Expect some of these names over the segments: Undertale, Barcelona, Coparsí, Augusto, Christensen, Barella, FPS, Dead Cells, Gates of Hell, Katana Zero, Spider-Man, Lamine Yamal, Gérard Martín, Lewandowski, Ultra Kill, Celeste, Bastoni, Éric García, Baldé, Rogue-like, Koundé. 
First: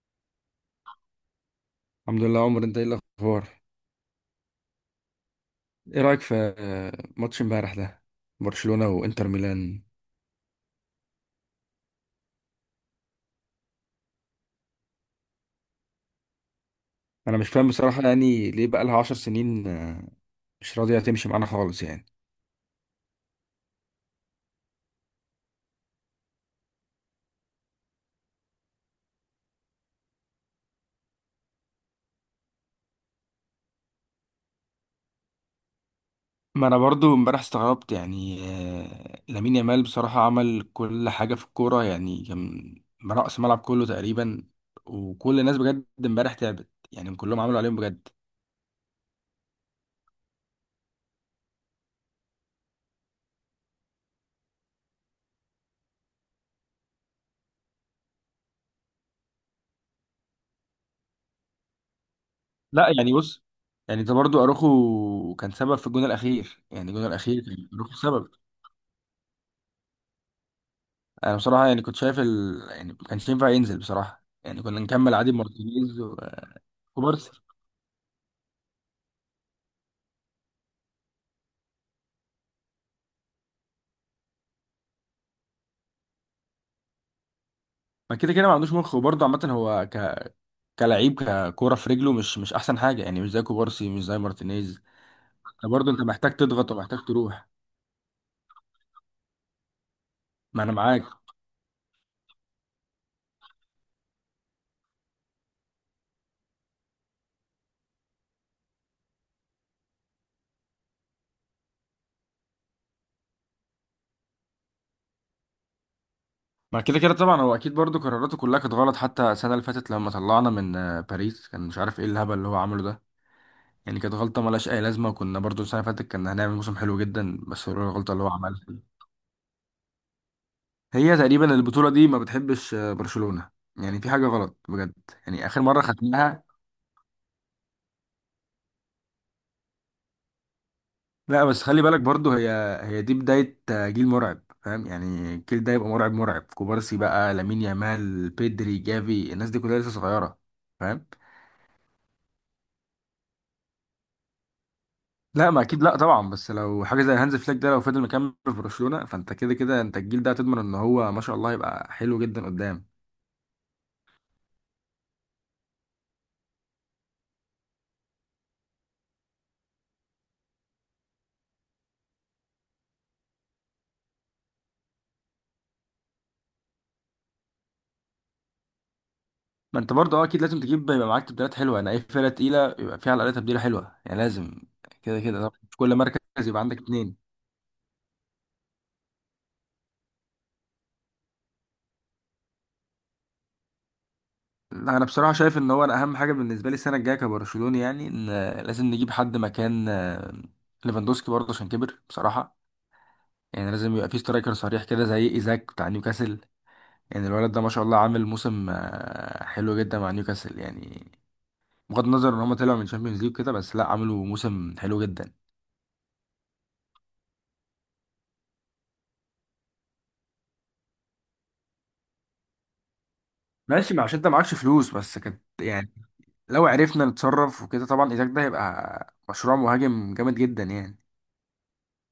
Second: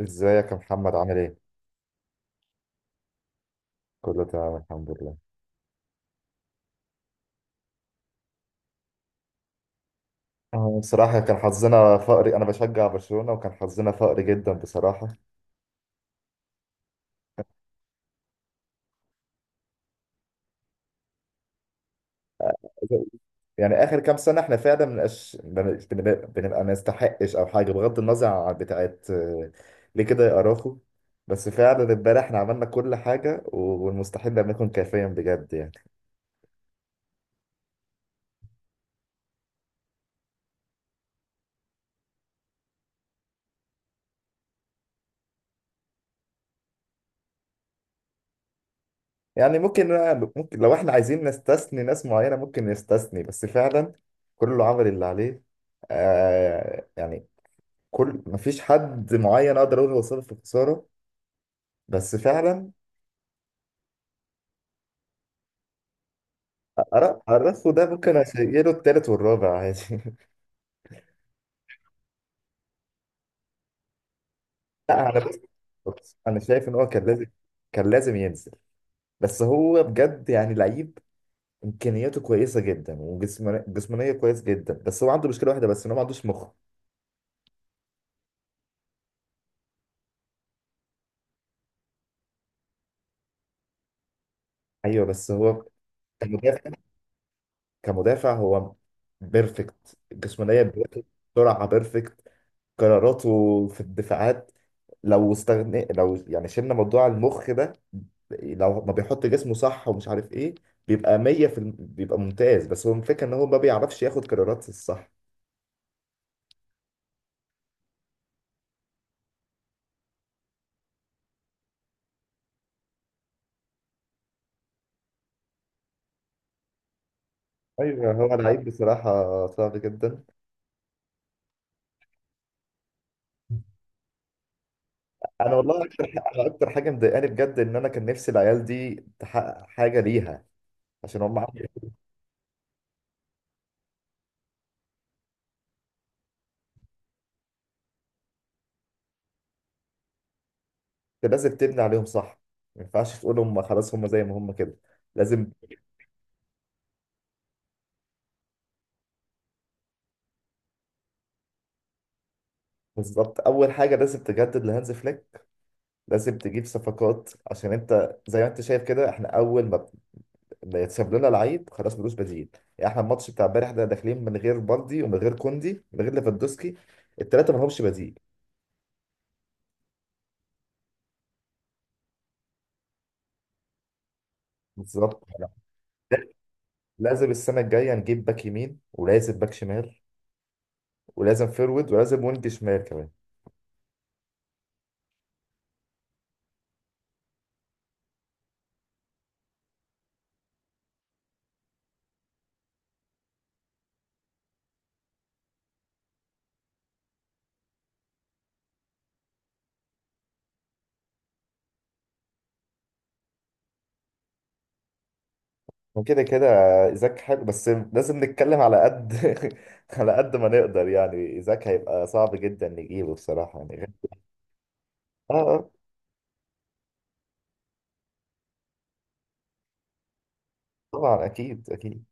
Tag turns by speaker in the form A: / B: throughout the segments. A: ازيك يا محمد؟ عامل ايه؟
B: الحمد لله. عمر، انت ايه الاخبار؟
A: كله تمام الحمد لله.
B: ايه رايك في ماتش امبارح ده؟ برشلونه وانتر ميلان.
A: بصراحة كان حظنا فقري. أنا بشجع برشلونة، وكان حظنا فقري جدا بصراحة.
B: انا مش فاهم بصراحه، يعني ليه بقى لها 10 سنين مش راضيه تمشي معانا خالص يعني.
A: يعني آخر كام سنة إحنا فعلا منبقاش، بنبقى ما نستحقش أو حاجة، بغض النظر عن بتاعت ليه كده يا أراخو؟ بس فعلا امبارح إحنا عملنا كل حاجة، والمستحيل لم يكن كافيا بجد يعني.
B: ما انا برضو امبارح استغربت يعني. لامين يامال بصراحه عمل كل حاجه في الكوره، يعني كان رأس ملعب كله تقريبا. وكل الناس بجد امبارح تعبت، يعني كلهم عملوا عليهم بجد.
A: يعني ممكن لو إحنا عايزين نستثني ناس معينة، ممكن نستثني، بس فعلا كله عمل اللي عليه. يعني كل مفيش حد معين اقدر اقول هو سبب في الخساره، بس فعلا
B: لا يعني بص، يعني ده برضو اروخو كان سبب في الجون الاخير، يعني الجون الاخير كان
A: ارخو ده
B: اروخو
A: ممكن
B: سبب.
A: اشيله التالت والرابع عادي.
B: انا بصراحه يعني كنت شايف يعني ما كانش ينفع ينزل بصراحه، يعني كنا
A: لا
B: نكمل
A: انا
B: عادي
A: بس،
B: مارتينيز
A: بص، انا شايف ان هو كان لازم
B: وكوبارسي.
A: كان لازم ينزل. بس هو بجد يعني لعيب، امكانياته كويسه جدا، وجسمانيه جسمانيه كويس جدا، بس هو عنده مشكله واحده بس، ان هو ما عندوش مخ.
B: ما كده كده ما عندوش مخ، وبرضه عامه هو كلعيب ككوره في رجله مش احسن حاجه، يعني مش زي كوبارسي مش زي مارتينيز.
A: ايوه، بس هو
B: برضه انت محتاج
A: كمدافع،
B: تضغط ومحتاج تروح.
A: كمدافع هو بيرفكت، جسمانيه
B: ما انا معاك.
A: بيرفكت، سرعه بيرفكت، قراراته في الدفاعات، لو استغنى، لو يعني شلنا موضوع المخ ده، لو ما بيحط جسمه صح ومش عارف ايه، بيبقى 100 بيبقى ممتاز. بس هو الفكره ان هو ما بيعرفش ياخد قرارات الصح.
B: ما كده كده طبعا هو اكيد برضه قراراته كلها كانت غلط، حتى السنه اللي فاتت لما طلعنا من باريس كان مش عارف ايه الهبل اللي هو عمله ده. يعني كانت غلطه ملهاش اي لازمه، وكنا برضه السنه اللي فاتت كنا هنعمل موسم حلو جدا، بس هو
A: ايوه
B: الغلطه اللي هو
A: هو
B: عملها.
A: لعيب بصراحه صعب جدا.
B: هي تقريبا البطولة دي ما بتحبش برشلونة، يعني في حاجة غلط بجد. يعني
A: انا
B: آخر مرة
A: والله اكتر
B: ختمناها.
A: أنا اكتر حاجه مضايقاني بجد ان انا كان نفسي العيال دي تحقق حاجه ليها عشان هم
B: لا بس خلي بالك برضو هي دي بداية جيل مرعب، فاهم؟ يعني الجيل ده يبقى مرعب، مرعب. كوبارسي بقى، لامين يامال، بيدري، جافي، الناس دي كلها لسه صغيرة، فاهم؟
A: انت لازم تبني عليهم صح، ما ينفعش تقول هم خلاص هم زي ما هم كده،
B: لا
A: لازم.
B: ما اكيد لا طبعا، بس لو حاجة زي هانز فليك ده لو فضل مكمل في برشلونة فانت كده كده انت الجيل ده هتضمن ان هو ما شاء الله يبقى حلو جدا قدام.
A: بالظبط، اول حاجه لازم تجدد لهانز فليك، لازم تجيب صفقات، عشان انت زي ما انت شايف كده، احنا اول ما بيتساب لنا لعيب خلاص ملوش بديل. يعني احنا الماتش بتاع امبارح ده داخلين من غير بالدي ومن غير كوندي من غير ليفاندوسكي، الثلاثه ما لهمش بديل.
B: ما انت برضه اه، اكيد لازم تجيب يبقى معاك تبديلات حلوه. انا اي فرقه تقيله يبقى فيها على الاقل تبديله حلوه، يعني لازم
A: بالظبط.
B: كده كده طبعا في كل مركز يبقى عندك اتنين.
A: لازم السنه الجايه نجيب باك يمين، ولازم باك شمال، ولازم فيرود، ولازم وينج شمال كمان.
B: لا انا بصراحه شايف ان هو انا اهم حاجه بالنسبه لي السنه الجايه كبرشلوني، يعني ان لازم نجيب حد مكان ليفاندوسكي برضه عشان كبر بصراحه. يعني لازم يبقى في سترايكر صريح كده زي ايزاك بتاع نيوكاسل. يعني الولد ده ما شاء الله عامل موسم حلو جدا مع نيوكاسل، يعني بغض النظر ان هم طلعوا من الشامبيونز ليج كده، بس لا عملوا موسم حلو جدا.
A: وكده كده ايزاك حلو، بس لازم نتكلم على قد على قد ما نقدر، يعني ايزاك هيبقى صعب جدا نجيبه بصراحه، يعني
B: ماشي، ما عشان انت معكش فلوس، بس
A: اه
B: كانت يعني لو عرفنا نتصرف وكده طبعا إيزاك ده هيبقى مشروع مهاجم جامد جدا يعني.
A: طبعا اكيد اكيد.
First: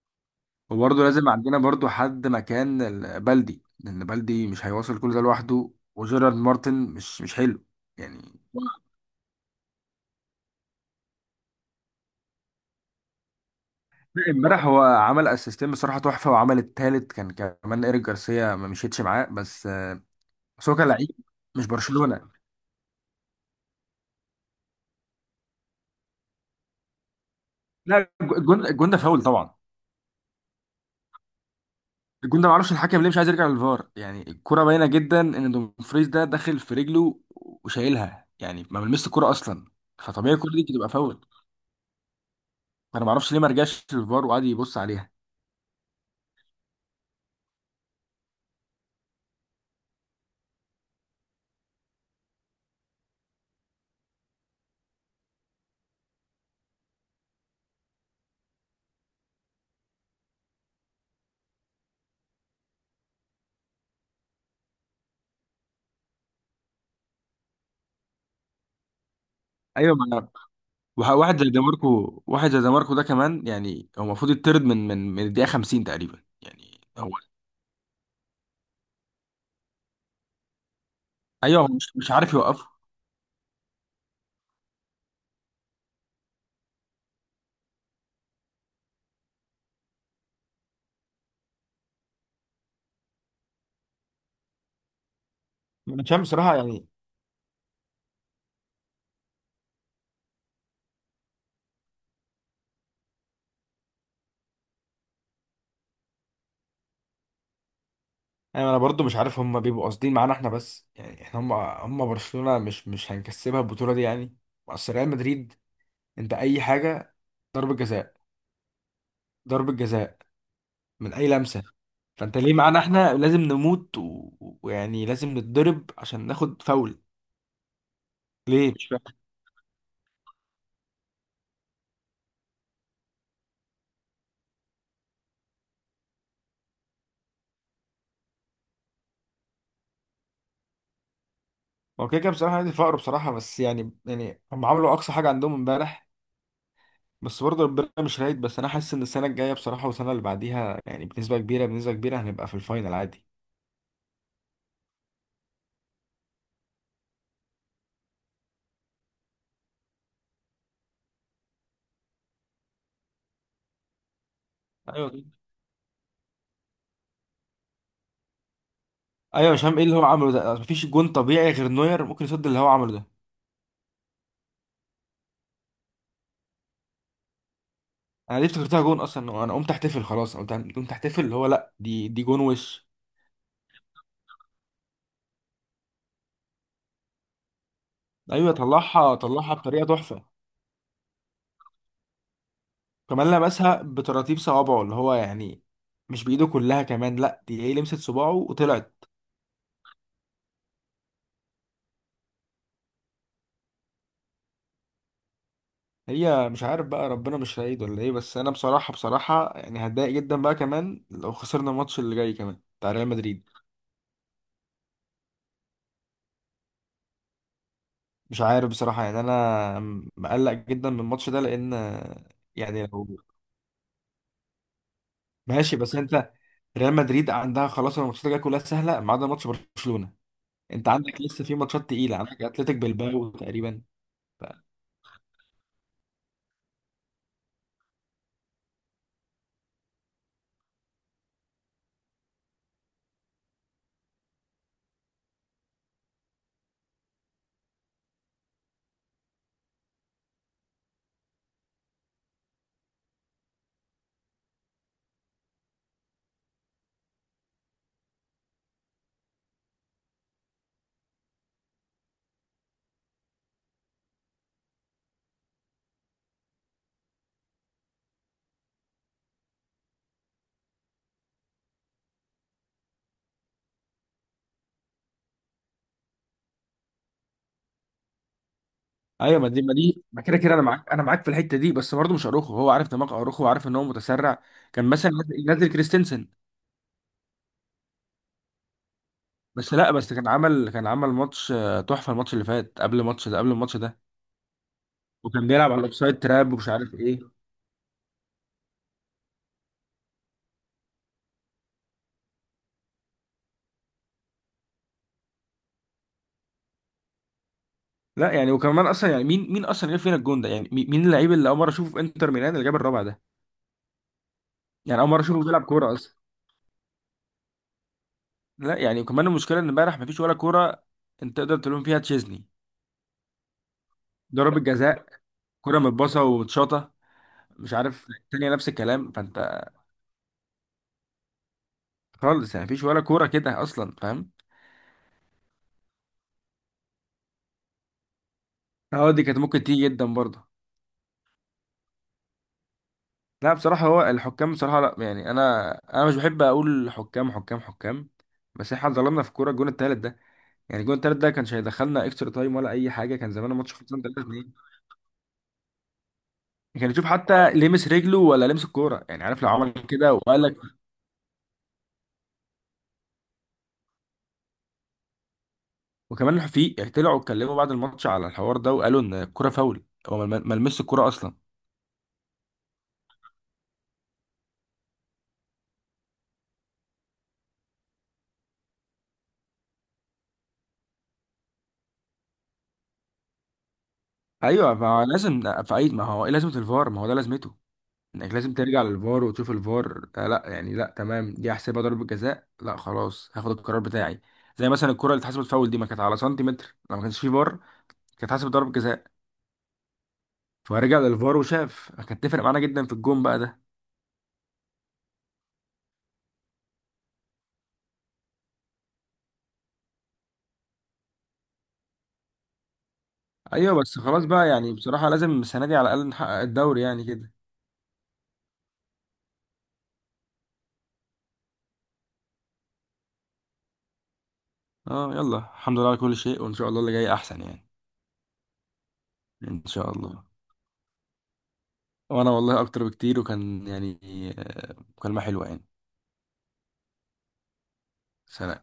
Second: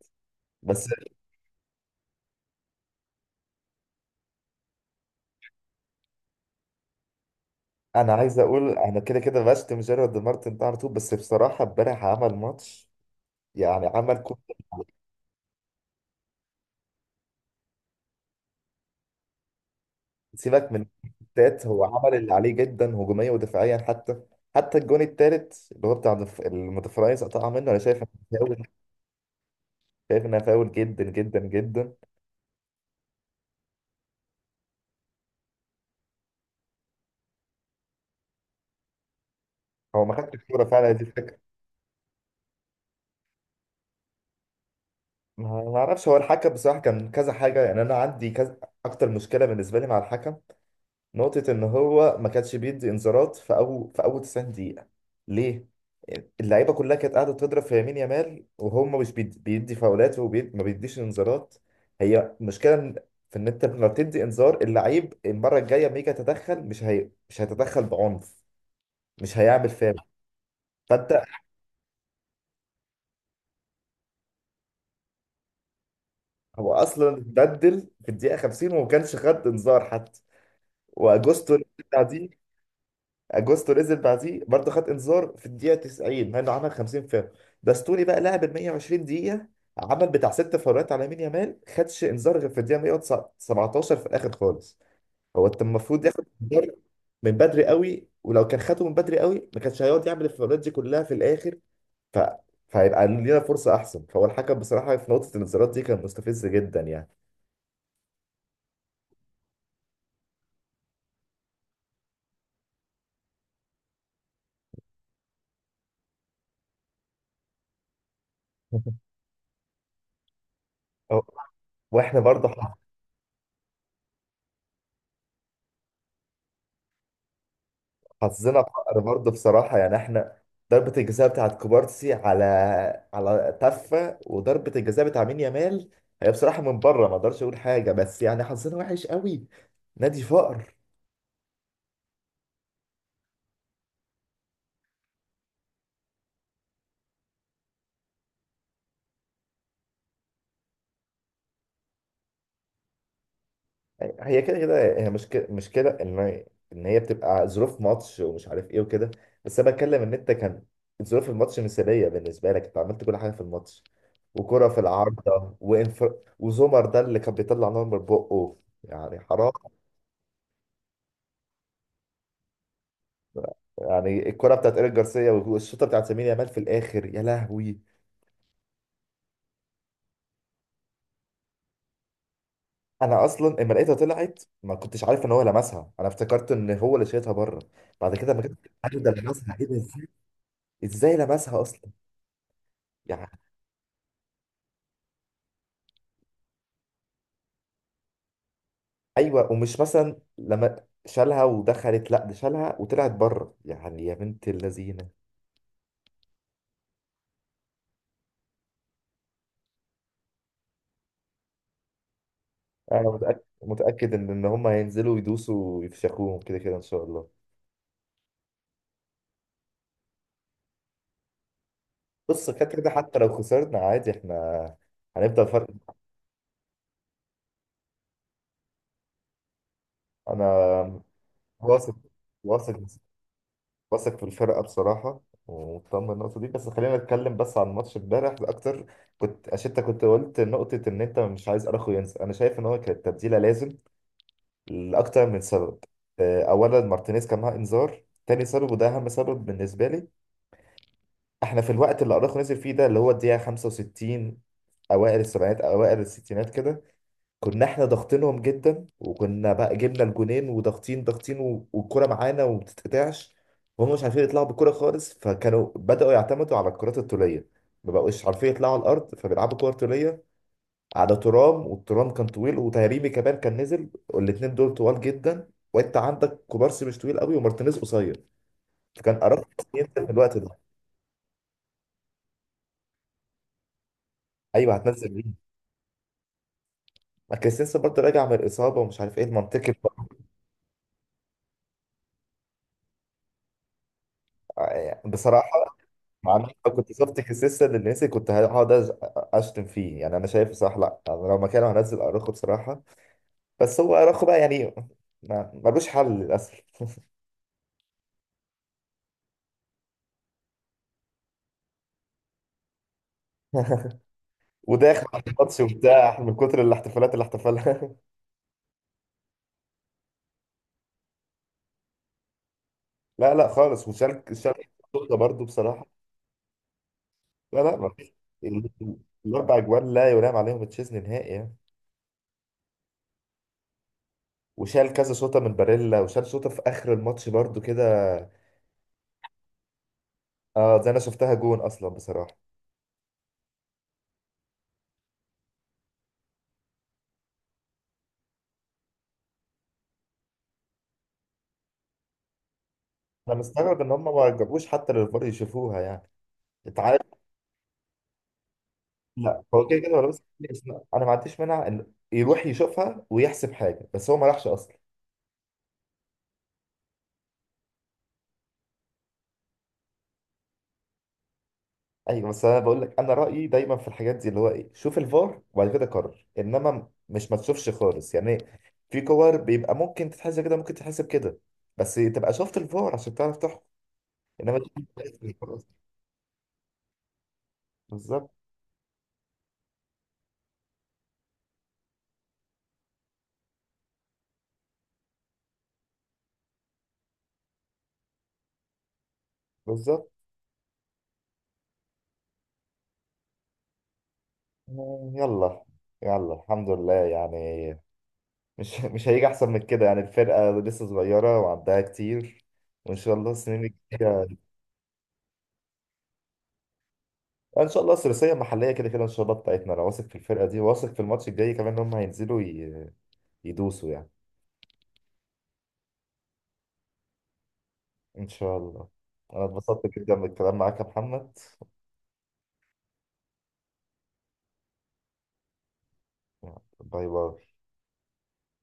A: بس
B: وبرضه لازم عندنا برضه حد مكان بلدي، لأن بلدي مش هيواصل كل ده لوحده، وجيرارد مارتن مش حلو
A: انا
B: يعني.
A: عايز اقول، انا كده كده بشتم جيرارد مارتن ده على طول، بس بصراحه امبارح عمل ماتش، يعني عمل كل اللي
B: امبارح هو
A: عليه.
B: عمل اسيستين بصراحة تحفة، وعمل التالت كان كمان إيريك جارسيا ما مشيتش معاه، بس بس
A: سيبك
B: هو
A: من
B: كان لعيب
A: التات،
B: مش
A: هو عمل
B: برشلونة.
A: اللي عليه جدا، هجوميا ودفاعيا، حتى الجون التالت اللي هو بتاع المتفرايز قطع منه، انا شايف
B: لا
A: انه فاول،
B: الجون، الجون ده فاول طبعا.
A: شايف انها فاول جدا جدا جدا.
B: الجون ده معرفش الحكم ليه مش عايز يرجع للفار، يعني الكرة باينة جدا ان دومفريز ده داخل في رجله وشايلها، يعني ما ملمسش الكرة اصلا.
A: هو ما خدش
B: فطبيعي الكرة دي
A: الكوره
B: تبقى
A: فعلا، دي
B: فاول،
A: الفكره.
B: فانا معرفش ليه ما رجعش للفار وقعد يبص عليها.
A: ما اعرفش، هو الحكم بصراحه كان كذا حاجه، يعني انا عندي كذا. اكتر مشكله بالنسبه لي مع الحكم نقطه، ان هو ما كانش بيدي انذارات في اول 90 دقيقه، ليه؟ اللعيبه كلها كانت قاعده تضرب في يمين يامال، وهم مش بيدي فاولات وما بيديش انذارات. هي المشكله في ان انت لما بتدي انذار اللعيب، المره الجايه لما يجي يتدخل، مش هيتدخل بعنف، مش هيعمل
B: ايوه.
A: فاول.
B: ما أنا-
A: فانت،
B: واحد زي ديماركو، واحد زي ديماركو ده كمان يعني هو المفروض يطرد من من الدقيقة 50 تقريبا
A: هو
B: يعني هو.
A: اصلا بدل في الدقيقه 50 وما كانش خد انذار حتى. واجوستو
B: ايوه هو مش
A: بتاع
B: مش عارف
A: دي،
B: يوقفه.
A: اجوستو نزل بعديه برضه خد انذار في الدقيقه 90، مع انه عمل 50 فاول. باستوني بقى لعب ال 120 دقيقه، عمل بتاع ست فاولات على يمين يامال، خدش انذار غير في الدقيقه 117 في الاخر خالص. هو انت
B: انا
A: المفروض
B: مش عارف
A: ياخد
B: بصراحه
A: انذار
B: يعني.
A: من بدري قوي، ولو كان خده من بدري قوي ما كانش هيقعد يعمل الفاولات دي كلها في الاخر. ف فهيبقى لينا فرصه احسن. فهو الحكم بصراحه في نقطه الانذارات دي كان مستفز جدا يعني.
B: انا انا برضو مش عارف هم بيبقوا قاصدين معانا احنا بس، يعني احنا، هم برشلونه مش هنكسبها البطوله دي يعني. اصل ريال مدريد انت اي حاجه، ضربه جزاء، ضربه جزاء من
A: أو-
B: اي لمسه.
A: واحنا
B: فانت
A: برضه
B: ليه معانا احنا لازم نموت ويعني لازم نتضرب عشان ناخد فاول؟
A: حظنا
B: ليه؟ مش
A: فقر
B: فاهم.
A: برضه بصراحة، يعني احنا ضربة الجزاء بتاعت كوبارسي على تفة، وضربة الجزاء بتاع مين يامال، هي بصراحة من بره ما اقدرش اقول حاجة، بس يعني حظنا وحش قوي، نادي فقر.
B: هو كده كده بصراحه نادي فقر بصراحه، بس يعني يعني هم عملوا اقصى حاجه عندهم امبارح، بس برضه ربنا مش رايد. بس انا حاسس ان السنه الجايه بصراحه والسنه اللي بعديها يعني بنسبه كبيره هنبقى في الفاينل عادي.
A: هي كده كده، هي مشكلة ان هي بتبقى ظروف ماتش ومش عارف ايه وكده. بس انا بتكلم ان انت كان ظروف الماتش مثالية بالنسبة لك، انت عملت كل حاجة في الماتش، وكرة في
B: ايوه.
A: العارضة، وزمر ده اللي كان بيطلع نار من بقه، يعني حرام.
B: ايوه، مش فاهم ايه اللي هو عمله ده، مفيش جون طبيعي غير نوير ممكن يصد اللي هو عمله ده.
A: يعني الكرة بتاعت ايريك جارسيا، والشوطة بتاعت لامين يامال في الاخر، يا لهوي.
B: انا ليه افتكرتها جون اصلا، انا قمت احتفل خلاص، قمت احتفل اللي هو لا، دي جون وش.
A: انا اصلا اما لقيتها طلعت ما كنتش عارف ان هو لمسها، انا افتكرت ان هو اللي شايطها بره، بعد كده ما
B: ايوه،
A: كنت عارف ده
B: طلعها
A: لمسها ايه، ده
B: بطريقه
A: ازاي
B: تحفه.
A: ازاي لمسها اصلا يعني.
B: كمان لمسها بتراتيب صوابعه اللي هو يعني مش بايده كلها كمان، لا دي هي لمست صباعه وطلعت.
A: ايوه، ومش مثلا لما شالها ودخلت، لا ده شالها وطلعت بره يعني، يا بنت اللذينه.
B: هي مش عارف بقى ربنا مش سعيد ولا ايه، بس انا بصراحه، بصراحه يعني هتضايق جدا بقى كمان لو خسرنا الماتش اللي جاي كمان بتاع ريال
A: انا متاكد
B: مدريد.
A: متاكد ان هم هينزلوا يدوسوا ويفشخوهم كده كده ان شاء الله.
B: مش عارف بصراحه يعني، انا مقلق جدا من الماتش ده، لان
A: بص كده
B: يعني
A: كده، حتى
B: لو
A: لو خسرنا عادي احنا هنفضل فرق.
B: ماشي، بس انت ريال مدريد عندها خلاص الماتشات الجايه كلها سهله ما عدا ماتش برشلونه.
A: انا
B: انت عندك لسه في ماتشات
A: واثق،
B: تقيله، عندك اتلتيك
A: واثق،
B: بالباو تقريبا.
A: واثق في
B: ف...
A: الفرقة بصراحة، ومطمن النقطة دي. بس خلينا نتكلم بس عن ماتش امبارح أكتر. كنت عشان أنت كنت قلت نقطة إن أنت مش عايز أراخو ينزل، أنا شايف إن هو كانت تبديلة لازم لأكتر من سبب. أولا مارتينيز كان معاه إنذار، تاني سبب وده أهم سبب بالنسبة لي، إحنا في الوقت اللي أراخو نزل فيه ده اللي هو الدقيقة 65، أوائل السبعينات أوائل الستينات كده، كنا احنا ضاغطينهم جدا، وكنا بقى جبنا الجونين وضاغطين ضاغطين والكرة معانا وما بتتقطعش، وهم مش عارفين يطلعوا بالكرة خالص، فكانوا بدأوا يعتمدوا على الكرات الطولية، ما بقوش عارفين يطلعوا على الأرض فبيلعبوا كرة طولية على ترام، والترام كان طويل، وتهريبي كمان كان نزل، والاتنين دول طوال جدا، وانت عندك كوبارسي مش طويل قوي ومارتينيز قصير، فكان
B: ايوه،
A: أراخو
B: ما دي ما
A: ينزل
B: دي
A: في
B: ما كده
A: الوقت
B: كده انا
A: ده.
B: معاك، انا معاك في الحته دي، بس برضه مش اروخو، هو عارف دماغ اروخو وعارف ان هو متسرع.
A: ايوه
B: كان مثلا
A: هتنزل مين؟
B: نازل، نازل كريستنسن.
A: ما كريستنسن برضه راجع من الإصابة، ومش عارف ايه المنطقي
B: بس لا، بس كان عمل ماتش تحفه، الماتش اللي فات قبل الماتش ده قبل الماتش ده. وكان
A: بصراحة.
B: بيلعب على الاوفسايد
A: انا
B: تراب ومش
A: لو كنت
B: عارف ايه.
A: شفت خسيسة للناس كنت هقعد اشتم فيه، يعني انا شايف صح. لا، أنا لو مكانه هنزل اراخو بصراحه، بس هو اراخو بقى يعني ملوش حل للاسف.
B: لا يعني وكمان اصلا، يعني مين اصلا جاب فينا الجون ده؟ يعني مين اللعيب اللي اول مره اشوفه في انتر ميلان اللي جاب الرابع ده؟ يعني
A: وداخل
B: اول مره
A: على
B: اشوفه
A: الماتش
B: بيلعب كوره اصلا.
A: وبتاع من كتر الاحتفالات اللي احتفلها.
B: لا يعني كمان المشكله ان امبارح مفيش ولا كوره انت تقدر تلوم فيها تشيزني.
A: لا، لا، خالص، وشارك
B: ضربة
A: شارك
B: جزاء،
A: البطولة برضه
B: كوره
A: بصراحه.
B: متباصه ومتشاطه.
A: لا،
B: مش
A: لا، ما
B: عارف،
A: فيش.
B: التانية نفس
A: ال-
B: الكلام.
A: الاربع
B: فانت
A: اجوان لا يرام عليهم تشيزني نهائي يعني.
B: خالص، يعني مفيش ولا كوره كده اصلا، فاهم؟
A: وشال كذا شوطه من باريلا، وشال شوطه في اخر الماتش برضه كده.
B: اه دي كانت ممكن تيجي جدا برضه.
A: اه، زي انا شفتها جون اصلا بصراحه.
B: لا بصراحه هو الحكام بصراحه، لا يعني انا انا مش بحب اقول حكام حكام حكام، بس احنا ظلمنا في كوره الجون التالت ده. يعني الجون التالت ده كانش هيدخلنا اكسترا تايم ولا اي حاجه، كان
A: انا
B: زمان الماتش
A: مستغرب ان
B: خلصان
A: هم
B: 3
A: ما
B: 2
A: جابوش حتى للفار يشوفوها، يعني انت
B: كان
A: عارف.
B: يشوف حتى لمس رجله ولا لمس الكوره، يعني
A: لا،
B: عارف، لو
A: هو
B: عمل
A: كده كده هو
B: كده
A: لابس كتير،
B: وقال.
A: بس انا أنا ما عنديش مانع ان يروح يشوفها ويحسب حاجه، بس هو ما راحش اصلا.
B: وكمان في طلعوا اتكلموا بعد الماتش على الحوار ده، وقالوا ان الكرة فاول، هو ما لمسش الكرة اصلا.
A: ايوه بس انا بقول لك، انا رايي دايما في الحاجات دي، اللي هو ايه، شوف الفار وبعد كده قرر، انما مش ما تشوفش خالص يعني. في كور بيبقى ممكن تتحسب كده، ممكن تتحسب كده، بس تبقى شفت الفار عشان تعرف تحكم. انما
B: ايوه. ما هو
A: تشوف الفار
B: لازم
A: أصلاً.
B: في اي، ما هو ايه لازمة الفار؟ ما هو ده لازمته،
A: بالظبط.
B: انك لازم ترجع للفار وتشوف الفار. آه لا يعني، لا تمام دي احسبها ضربة جزاء، لا خلاص هاخد القرار بتاعي. زي مثلا الكرة اللي اتحسبت فاول دي ما كانت على سنتيمتر، لو ما كانش في فار كانت اتحسبت ضربة جزاء.
A: بالظبط.
B: فرجع للفار وشاف، كانت تفرق معانا جدا في الجون بقى ده.
A: يلا يلا الحمد لله يعني. مش مش هيجي احسن من كده يعني. الفرقه لسه صغيره وعندها كتير، وان شاء الله السنين
B: ايوه بس خلاص
A: الجايه
B: بقى، يعني بصراحة لازم السنة دي على الاقل نحقق الدوري يعني كده.
A: ان شاء الله. الثلاثيه المحليه كده كده ان شاء الله بتاعتنا. انا واثق في الفرقه دي، واثق في الماتش الجاي كمان، ان هم هينزلوا يدوسوا يعني
B: اه يلا، الحمد لله على كل شيء، وان شاء الله اللي جاي احسن يعني.
A: ان شاء الله. انا
B: ان
A: اتبسطت
B: شاء
A: جدا
B: الله.
A: بالكلام معاك يا محمد.
B: وانا والله اكتر بكتير، وكان يعني مكالمة حلوة يعني.
A: باي باي.
B: سلام.